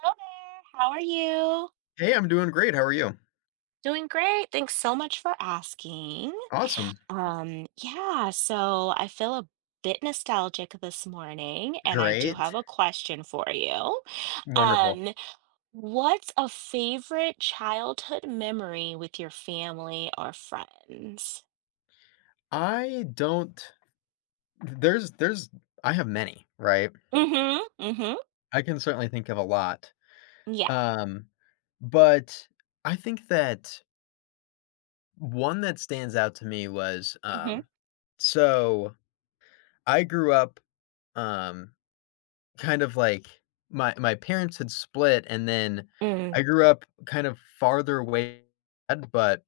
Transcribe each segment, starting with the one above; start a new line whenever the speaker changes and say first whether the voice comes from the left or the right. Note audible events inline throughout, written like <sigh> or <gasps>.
right: Hello there. How are you?
left: Hey, I'm doing great. How are you?
right: Doing great. Thanks so much for asking.
left: Awesome.
right: Yeah, so I feel a bit nostalgic this morning, and I do
left: Great.
right: have a question for you.
left: Wonderful.
right: Um, what's a favorite childhood memory with your family or friends?
left: I don't there's I have many, right?
right: Mm-hmm. Mm-hmm.
left: I can certainly think of a lot.
right: Yeah.
left: Um, but I think that one that stands out to me was
right: Mm-hmm.
left: so I grew up, um kind of like, my parents had split, and then
right: Mm.
left: I grew up kind of farther away, but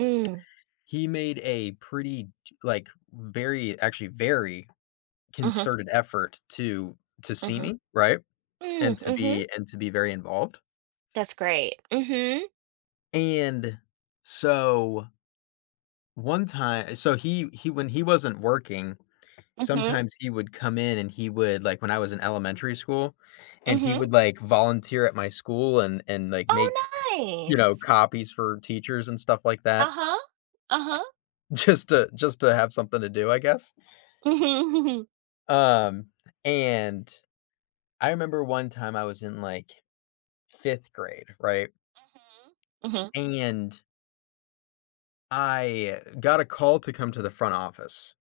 right: Mm.
left: he made a pretty, like, very actually, very
right: Mm-hmm.
left: concerted effort to see
right: Mm-hmm.
left: me, right? And
right: Mm, mm-hmm.
left: to be very involved.
right: That's great. Mm-hmm.
left: And so, one time, so he when he wasn't working,
right: Mm-hmm.
left: sometimes he would come in and he would, like, when I was in elementary school, and he
right: Mm-hmm.
left: would, like, volunteer at my school and, like,
right: Oh,
left: make,
right: nice.
left: copies for teachers and stuff like that,
right: Uh-huh. Uh-huh.
left: <laughs> just to have something to do, I guess.
right: Mhm, mhm.
left: Um, and I remember one time I was in, like, 5th grade, right?
right: Mhm. Mhm. <laughs>
left: And I got a call to come to the front office,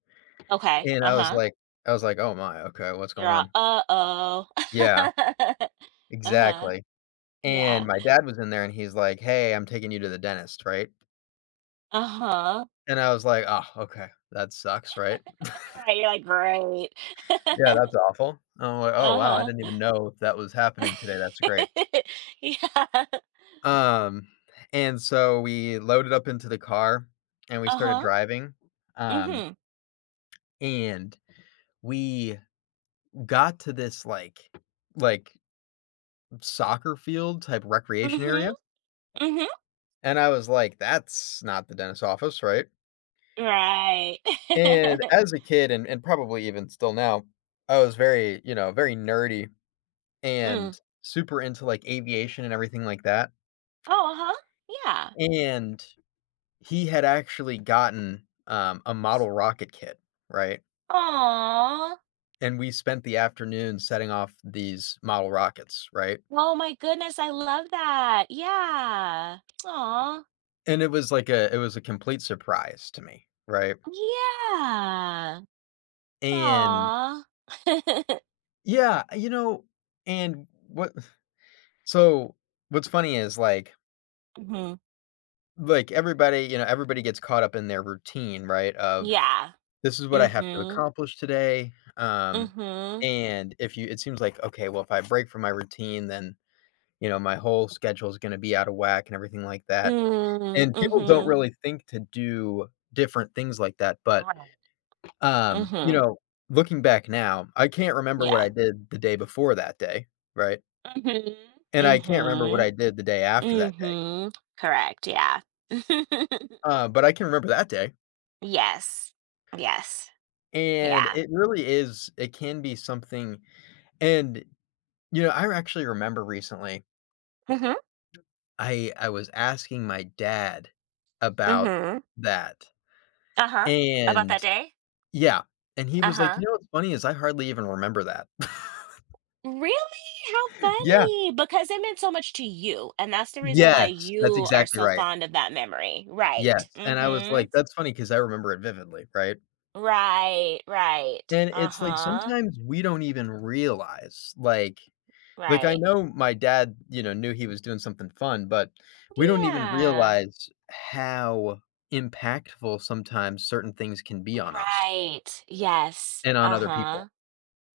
right: Okay.
left: and I was
right: Uh-huh.
left: like I was like, "Oh my, okay, what's
right: You're
left: going
right: all,
left: on?"
right: uh-oh.
left: Yeah,
right: <laughs> Uh-huh.
left: exactly. And
right: Yeah.
left: my dad was in there, and he's like, "Hey, I'm taking you to the dentist," right?
right: Uh-huh.
left: And I was like, "Oh, okay, that sucks," right?
right: Right. You're like, great. <laughs>
left: Yeah, that's awful. Oh, like, "Oh, wow, I
right: Uh-huh.
left: didn't even know that was happening today. That's great."
right: <laughs> Yeah.
left: Um, and so we loaded up into the car and we started
right: Uh-huh.
left: driving, um,
right: Mm-hmm.
left: and we got to this, like, soccer field type recreation
right: Mm-hmm.
left: area,
right: Mm-hmm.
left: and I was like, "That's not the dentist office, right?"
right: Right.
left: And
right: <laughs>
left: as a kid, and probably even still now, I was very, you know, very nerdy and
right: Mm.
left: super into, like, aviation and everything like that,
right: Oh, uh-huh. Yeah.
left: and he had actually gotten, a model rocket kit, right?
right: Aw.
left: And we spent the afternoon setting off these model rockets, right?
right: Oh my goodness, I love that. Yeah. Aw.
left: And it was a complete surprise to me, right?
right: Yeah.
left: And
right: Aw. <laughs>
left: yeah, you know, and what so what's funny is like
right: Mhm.
left: like everybody, everybody gets caught up in their routine, right? Of,
right: Yeah.
left: this is what I have to
right: Mhm.
left: accomplish today.
right: Mhm.
left: And if you, it seems like, okay, well, if I break from my routine, then, you know, my whole schedule is going to be out of whack and everything like that.
right: Mm.
left: And people don't
right: Mhm.
left: really think to do different things like that. But,
right: Right.
left: you
right: Mhm.
left: know, looking back now, I can't remember what
right: Yeah.
left: I did the day before that day. Right.
right: Mhm.
left: And I can't remember what I
right: Mhm.
left: did the day after that day,
right: Mhm. Correct. Yeah. <laughs>
left: but I can remember that day,
right: Yes. Yes.
left: and
right: Yeah.
left: it really is it can be something. And, you know, I actually remember recently,
right: Mhm.
left: I was asking my dad about
right: Mhm.
left: that,
right: Uh-huh. About that
left: and
right: day?
left: yeah, and he was like,
right: Uh-huh.
left: "You know what's funny is I hardly even remember that." <laughs>
right: Really? How
left: Yeah.
right: funny, because it meant so much to you, and that's the reason why
left: Yes, that's
right: you are
left: exactly
right: so
left: right.
right: fond of that memory, right,
left: Yes, and I was
right: mhm,
left: like, "That's funny because I remember it vividly," right?
right: right, right,
left: And it's like
right: uh-huh,
left: sometimes we don't even realize, like, I
right: right,
left: know my dad, you know, knew he was doing something fun, but we don't even
right: yeah,
left: realize how impactful sometimes certain things can be on us
right: right, yes,
left: and on other
right: uh-huh,
left: people.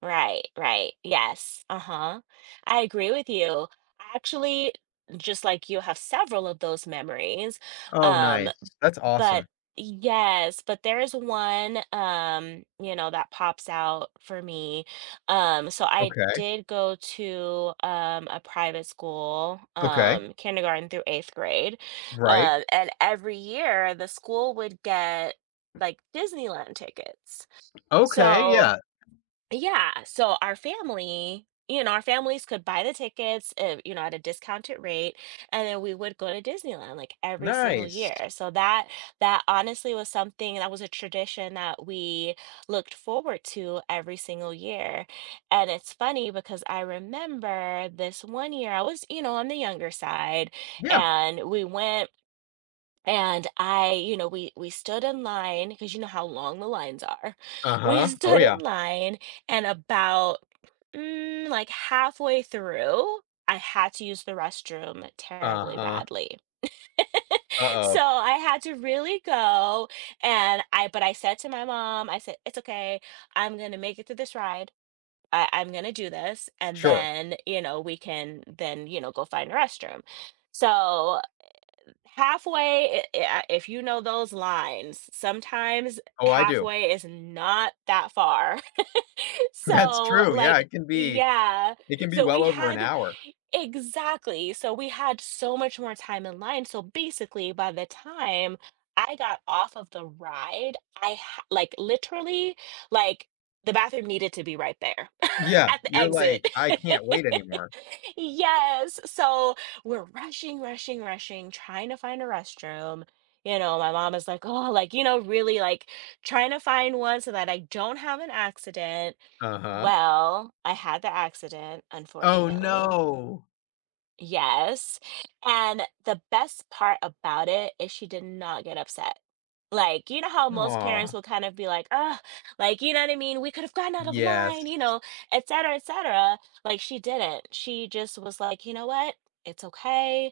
right: right, right, yes, uh-huh, I agree with you, I actually, just like you, have several of those memories,
left: Oh,
right: um
left: nice. That's
right: But
left: awesome.
right: yes, but there is one, you know, that pops out for me. So I
left: Okay.
right: did go to a private school,
left: Okay.
right: kindergarten through eighth grade.
left: Right.
right: And every year the school would get like Disneyland tickets.
left: Okay,
right: So
left: yeah.
right: yeah, so our family you know, our families could buy the tickets, you know, at a discounted rate, and then we would go to Disneyland, like, every single
left: Nice.
right: year, so that that honestly was something that was a tradition that we looked forward to every single year, and it's funny because I remember this one year I was, you know, on the younger side,
left: Yeah.
right: and we went and I, you know, we stood in line because you know how long the lines are. <laughs> We
left: Uh-huh. Oh,
right: stood in
left: yeah.
right: line and about like halfway through, I had to use the restroom terribly
left: Uh-huh.
right: badly. <laughs> So
left: Uh-oh.
right: I had to really go and I but I said to my mom, I said, it's okay. I'm gonna make it through this ride. I'm gonna do this and
left: Sure.
right: then, you know, we can then, you know, go find a restroom. So halfway, i- if you know those lines, sometimes
left: Oh, I do.
right: halfway is not that far. <laughs>
left: <laughs> That's
right: So,
left: true, yeah,
right: yeah.
left: it can be
right: So we
left: well over an
right: had
left: hour.
right: Exactly. So we had so much more time in line. So basically, by the time I got off of the ride, like literally like the bathroom needed to be right there <laughs>
left: Yeah,
right: at the
left: you're like,
right: exit.
left: "I
right: <laughs>
left: can't wait anymore."
right: Yes. So we're rushing, rushing, rushing, trying to find a restroom. You know, my mom is like, oh, like, you know, really like trying to find one so that I don't have an accident.
left: Uh-huh.
right: Well, I had the accident,
left: Oh,
right: unfortunately.
left: no.
right: Yes, and the best part about it is she did not get upset. Like, you know how most parents
left: Aw,
right: will kind of be like, "Ugh," like, you know what I mean? "We could've gotten out of
left: yes,
right: line," you know, et cetera, et cetera. Like, she didn't. She just was like, "You know what? It's okay.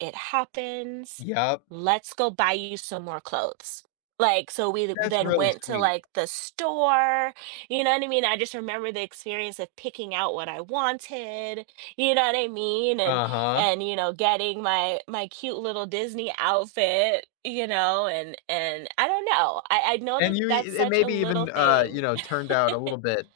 right: It happens.
left: yep,
right: Let's go buy you some more clothes." Like, so we th
left: that's
right: then
left: really
right: went to,
left: sweet.
right: like, the store, you know what I mean? I just remember the experience of picking out what I wanted, you know what I mean?
left: Uh-huh,
right: And you know getting my cute little Disney outfit you know and I don't know I know that
left: and you
right: that's
left: e and
right: such a
left: maybe
right: little
left: even,
right: thing.
left: you know, turned out a little bit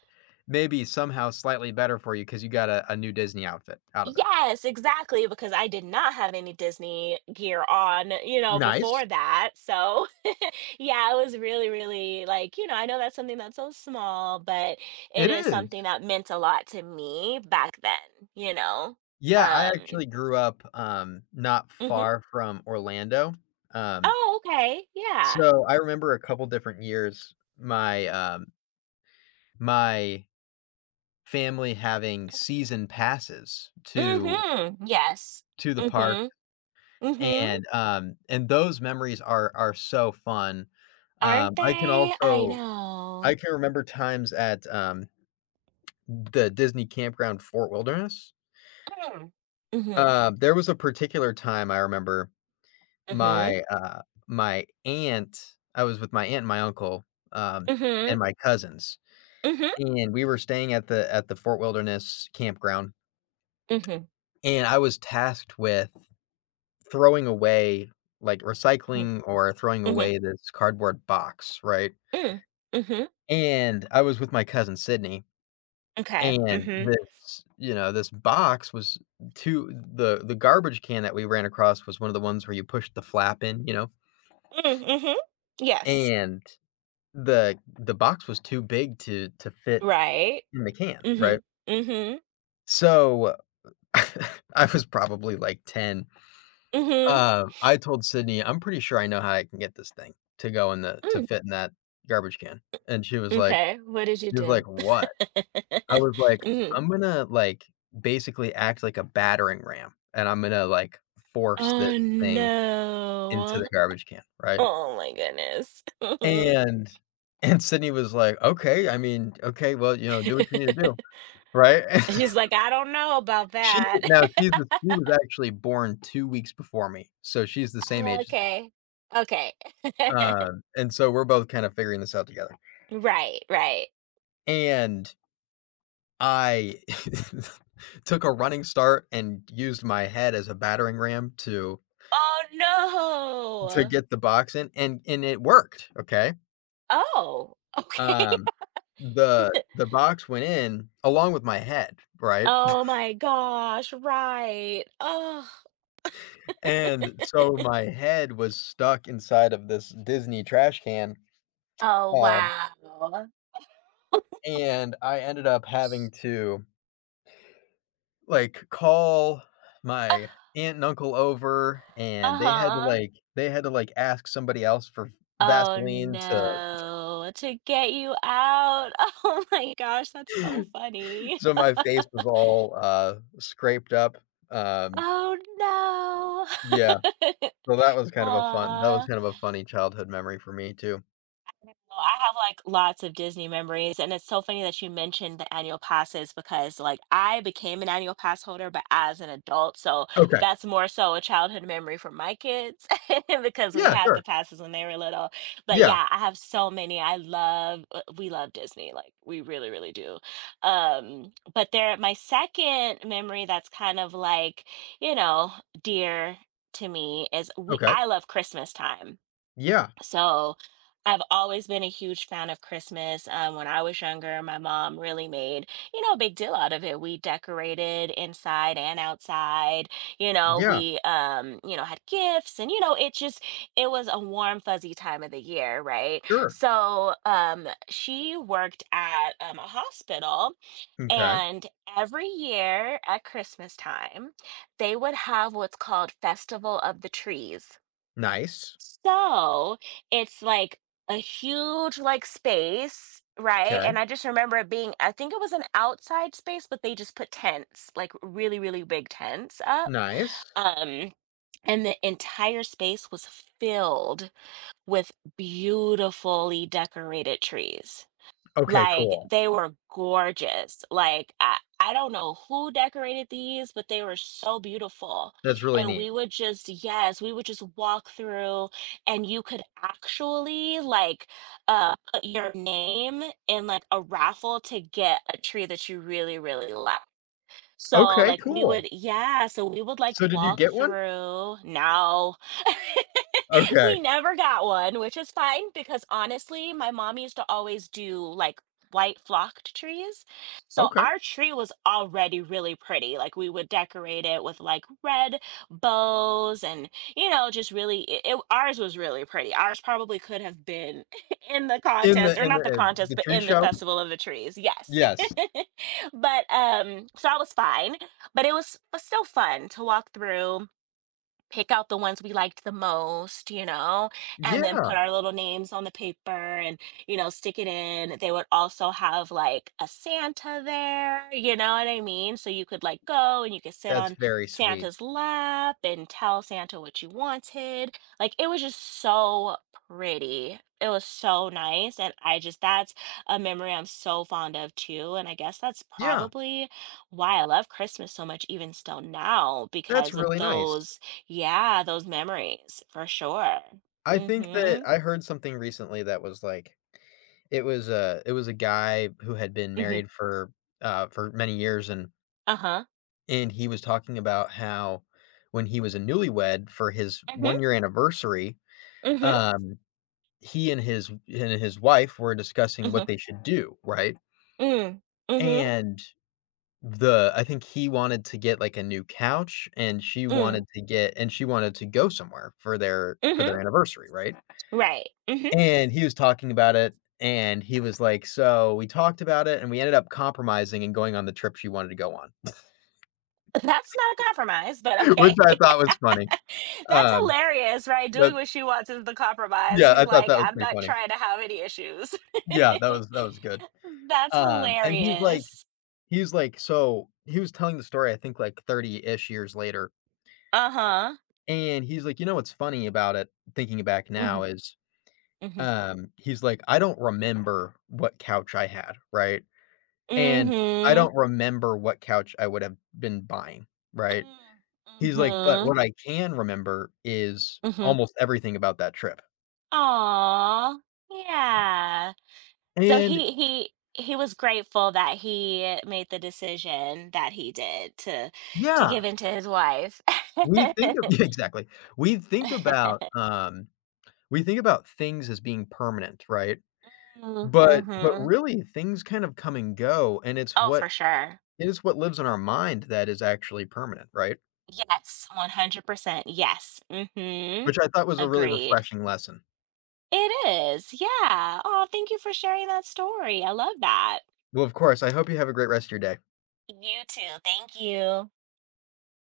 left: maybe somehow slightly better for you because you got a new Disney outfit out of it.
right: Yes, exactly, because I did not have any Disney gear on you know before
left: Nice.
right: that so <laughs> yeah it was really really like you know I know that's something that's so small but it
left: It
right: is
left: is.
right: something that meant a lot to me back then you know.
left: Yeah, I
right: Um,
left: actually grew up, not
right: mhm.
left: far from Orlando, um,
right: Oh, okay, yeah.
left: so I remember a couple different years my, my family having season passes
right: Mhm, yes.
left: to the park.
right: Mhm. Mhm.
left: And those memories are so fun.
right: Aren't
left: Um, I can
right: they? I
left: also I
right: know.
left: can remember times at, the Disney Campground Fort Wilderness.
right: Mm. Mhm.
left: There was a particular time I remember
right: Mhm.
left: my, my aunt, I was with my aunt and my uncle, um,
right: Mhm.
left: and my cousins,
right: Mhm.
left: and we were staying at the Fort Wilderness Campground,
right: Mhm.
left: and I was tasked with throwing away, like,
right: Mhm.
left: recycling or throwing
right: Mhm.
left: away this cardboard box, right?
right: Mm. Mhm.
left: And I was with my cousin Sydney,
right: Okay.
left: and
right: Mhm.
left: this, you know, this box was to the garbage can that we ran across was one of the ones where you pushed the flap in, you know,
right: Mm. Mhm. Yes.
left: and the box was too big to fit
right: Right.
left: in the can, right?
right: Mhm. Mhm.
left: So, <laughs> I was probably like 10.
right: Mhm.
left: I told Sydney, "I'm pretty sure I know how I can get this thing to go in the to
right: Mm.
left: fit in that garbage can." And she was like
right: Okay. What did you
left: she was like,
right: do?
left: "What?" I
right: <laughs>
left: was like,
right: Mhm.
left: "I'm gonna, like, basically act like a battering ram, and I'm gonna, like, force this
right: Oh
left: thing into
right: no.
left: the garbage can," right?
right: Oh my goodness. <laughs> Mhm.
left: And Sydney was like, "Okay, I mean, okay, well, you know, do what you need to do,"
right: <laughs>
left: right? <laughs>
right: She's like, I don't know about
left: She
right: that.
left: now she's the She was
right: <laughs>
left: actually born 2 weeks before me, so she's the same
right: Oh,
left: age as me.
right: okay. Okay. <laughs>
left: And so we're both kind of figuring this out together.
right: Right, right.
left: And I <laughs> took a running start and used my head as a battering ram to
right: Oh, no.
left: Get the box in, and it worked, okay?
right: Oh, okay.
left: Um, the
right: <laughs>
left: the box went in along with my head, right?
right: Oh my gosh, right. Oh.
left: And so my head was stuck inside of this Disney trash can,
right: Oh,
left: um,
right: wow.
left: and I ended up having to, like, call my aunt and uncle over, and
right: Uh-huh.
left: they had to, like, ask somebody else for
right: Oh,
left: Vaseline to
right: no. To get you out. <laughs> Oh my gosh,
left: <gasps>
right: that's so
left: <laughs>
right: funny.
left: so my face
right: <laughs>
left: was all, scraped up, um
right: Oh,
left: yeah.
right: no.
left: So that was
right: <laughs>
left: kind of a fun that was
right: Aw.
left: kind of a funny childhood memory for me too.
right: Well, I have like lots of Disney memories, and it's so funny that you mentioned the annual passes because like I became an annual pass holder, but as an adult, so
left: Okay.
right: that's more so a childhood memory for my kids <laughs> because we
left: Yeah,
right: had the
left: sure.
right: passes when they were little. But
left: Yeah.
right: yeah, I have so many. I love we love Disney, like we really, really do. My second memory that's kind of like, you know, dear to me is we
left: Okay.
right: I love Christmas time.
left: Yeah.
right: So I've always been a huge fan of Christmas. When I was younger, my mom really made, you know, a big deal out of it. We decorated inside and outside. You know,
left: Yeah.
right: we, you know, had gifts and, you know, it was a warm, fuzzy time of the year, right?
left: Sure.
right: So she worked at a hospital
left: Okay.
right: and every year at Christmas time, they would have what's called Festival of the Trees.
left: Nice.
right: So, it's like a huge, like, space, right?
left: Okay.
right: And I just remember it being I think it was an outside space, but they just put tents, like, really, really big tents up,
left: Nice.
right: um, and the entire space was filled with beautifully decorated trees.
left: Okay,
right: Like,
left: cool.
right: they were gorgeous. Like, I don't know who decorated these, but they were so beautiful.
left: That's really
right: And
left: neat.
right: we would just yes, we would just walk through and you could actually, like, put your name in, like, a raffle to get a tree that you really, really like. So,
left: Okay,
right: like, we would
left: cool.
right: yeah, so we would, like,
left: So did you
right: walk
left: get one?
right: through now. <laughs>
left: Okay.
right: We never got one, which is fine because, honestly, my mom used to always do, like, white flocked trees. So,
left: Okay.
right: our tree was already really pretty, like, we would decorate it with, like, red bows and, you know, just really it it ours was really pretty. Ours probably could have been <laughs> in the
left: In
right: contest
left: the
right: or not the contest, but
left: tree
right: in the
left: show?
right: Festival of the Trees, yes. <laughs>
left: Yes.
right: <laughs> But I was fine but it was still fun to walk through, pick out the ones we liked the most, you know, and then put
left: Yeah.
right: our little names on the paper and, you know, stick it in. They would also have like a Santa there, you know what I mean? So you could like go and you could sit
left: That's
right: on
left: very sweet.
right: Santa's lap and tell Santa what you wanted. Like it was just so pretty. It was so nice. And I just, that's a memory I'm so fond of too. And I guess that's
left: Yeah.
right: probably why I love Christmas so much, even still now,
left: That's
right: because of
left: really nice.
right: those yeah, those memories for sure.
left: I think that
right: Mhm.
left: I heard something recently that was like, it was a it was a guy who had been
right: Mhm.
left: married for many years,
right: Uh-huh.
left: and he was talking about how when he was a newlywed for his
right: Mhm.
left: one-year anniversary,
right: Mhm.
left: um, he and his wife were discussing
right: Mhm.
left: what they should do, right?
right: Mm. Mhm.
left: And the I think he wanted to get, like, a new couch, and
right: Mm.
left: she wanted to go somewhere for their for
right: Mhm.
left: their anniversary, right?
right: Right. Mhm.
left: And he was talking about it, and he was like, "So we talked about it, and we ended up compromising and going on the trip she wanted to go on,"
right: <laughs> That's not a compromise, but
left: <laughs>
right: okay.
left: which I thought was funny.
right: <laughs> That's
left: Um,
right: hilarious, right? Doing
left: that
right: what she wants is the compromise.
left: Yeah,
right: He's
left: I thought
right: like,
left: that was
right: I'm
left: pretty
right: not
left: funny.
right: trying to have any issues.
left: Yeah, that
right: <laughs>
left: was that was good.
right: That's
left: And
right: hilarious.
left: he's like, So he was telling the story, I think, like, 30-ish years later,
right: Uh-huh.
left: and he's like, "You know what's funny about it, thinking back now
right: Mhm.
left: is,"
right: Mhm.
left: he's like, "I don't remember what couch I had," right? And I
right: Mhm.
left: don't remember what couch I would have been buying, right?
right: Mm.
left: He's like, "But
right: Mhm.
left: what I can remember is
right: Mhm.
left: almost everything about that trip."
right: Aw. Yeah. So
left: And
right: he was grateful that he made the decision that he did to give
left: yeah,
right: in to his wife. <laughs>
left: we think of <laughs> yeah, exactly. We think about, things as being permanent, right? But
right: Mm-hmm.
left: really things kind of come and go, and
right: Oh, for sure.
left: it is what lives in our mind that is actually permanent, right?
right: Yes, 100%. Yes. Mm-hmm.
left: Which I thought was a really
right: Agreed.
left: refreshing lesson.
right: It is. Yeah. Oh, thank you for sharing that story. I love that.
left: Well, of course, I hope you have a great rest of your day.
right: You too. Thank you.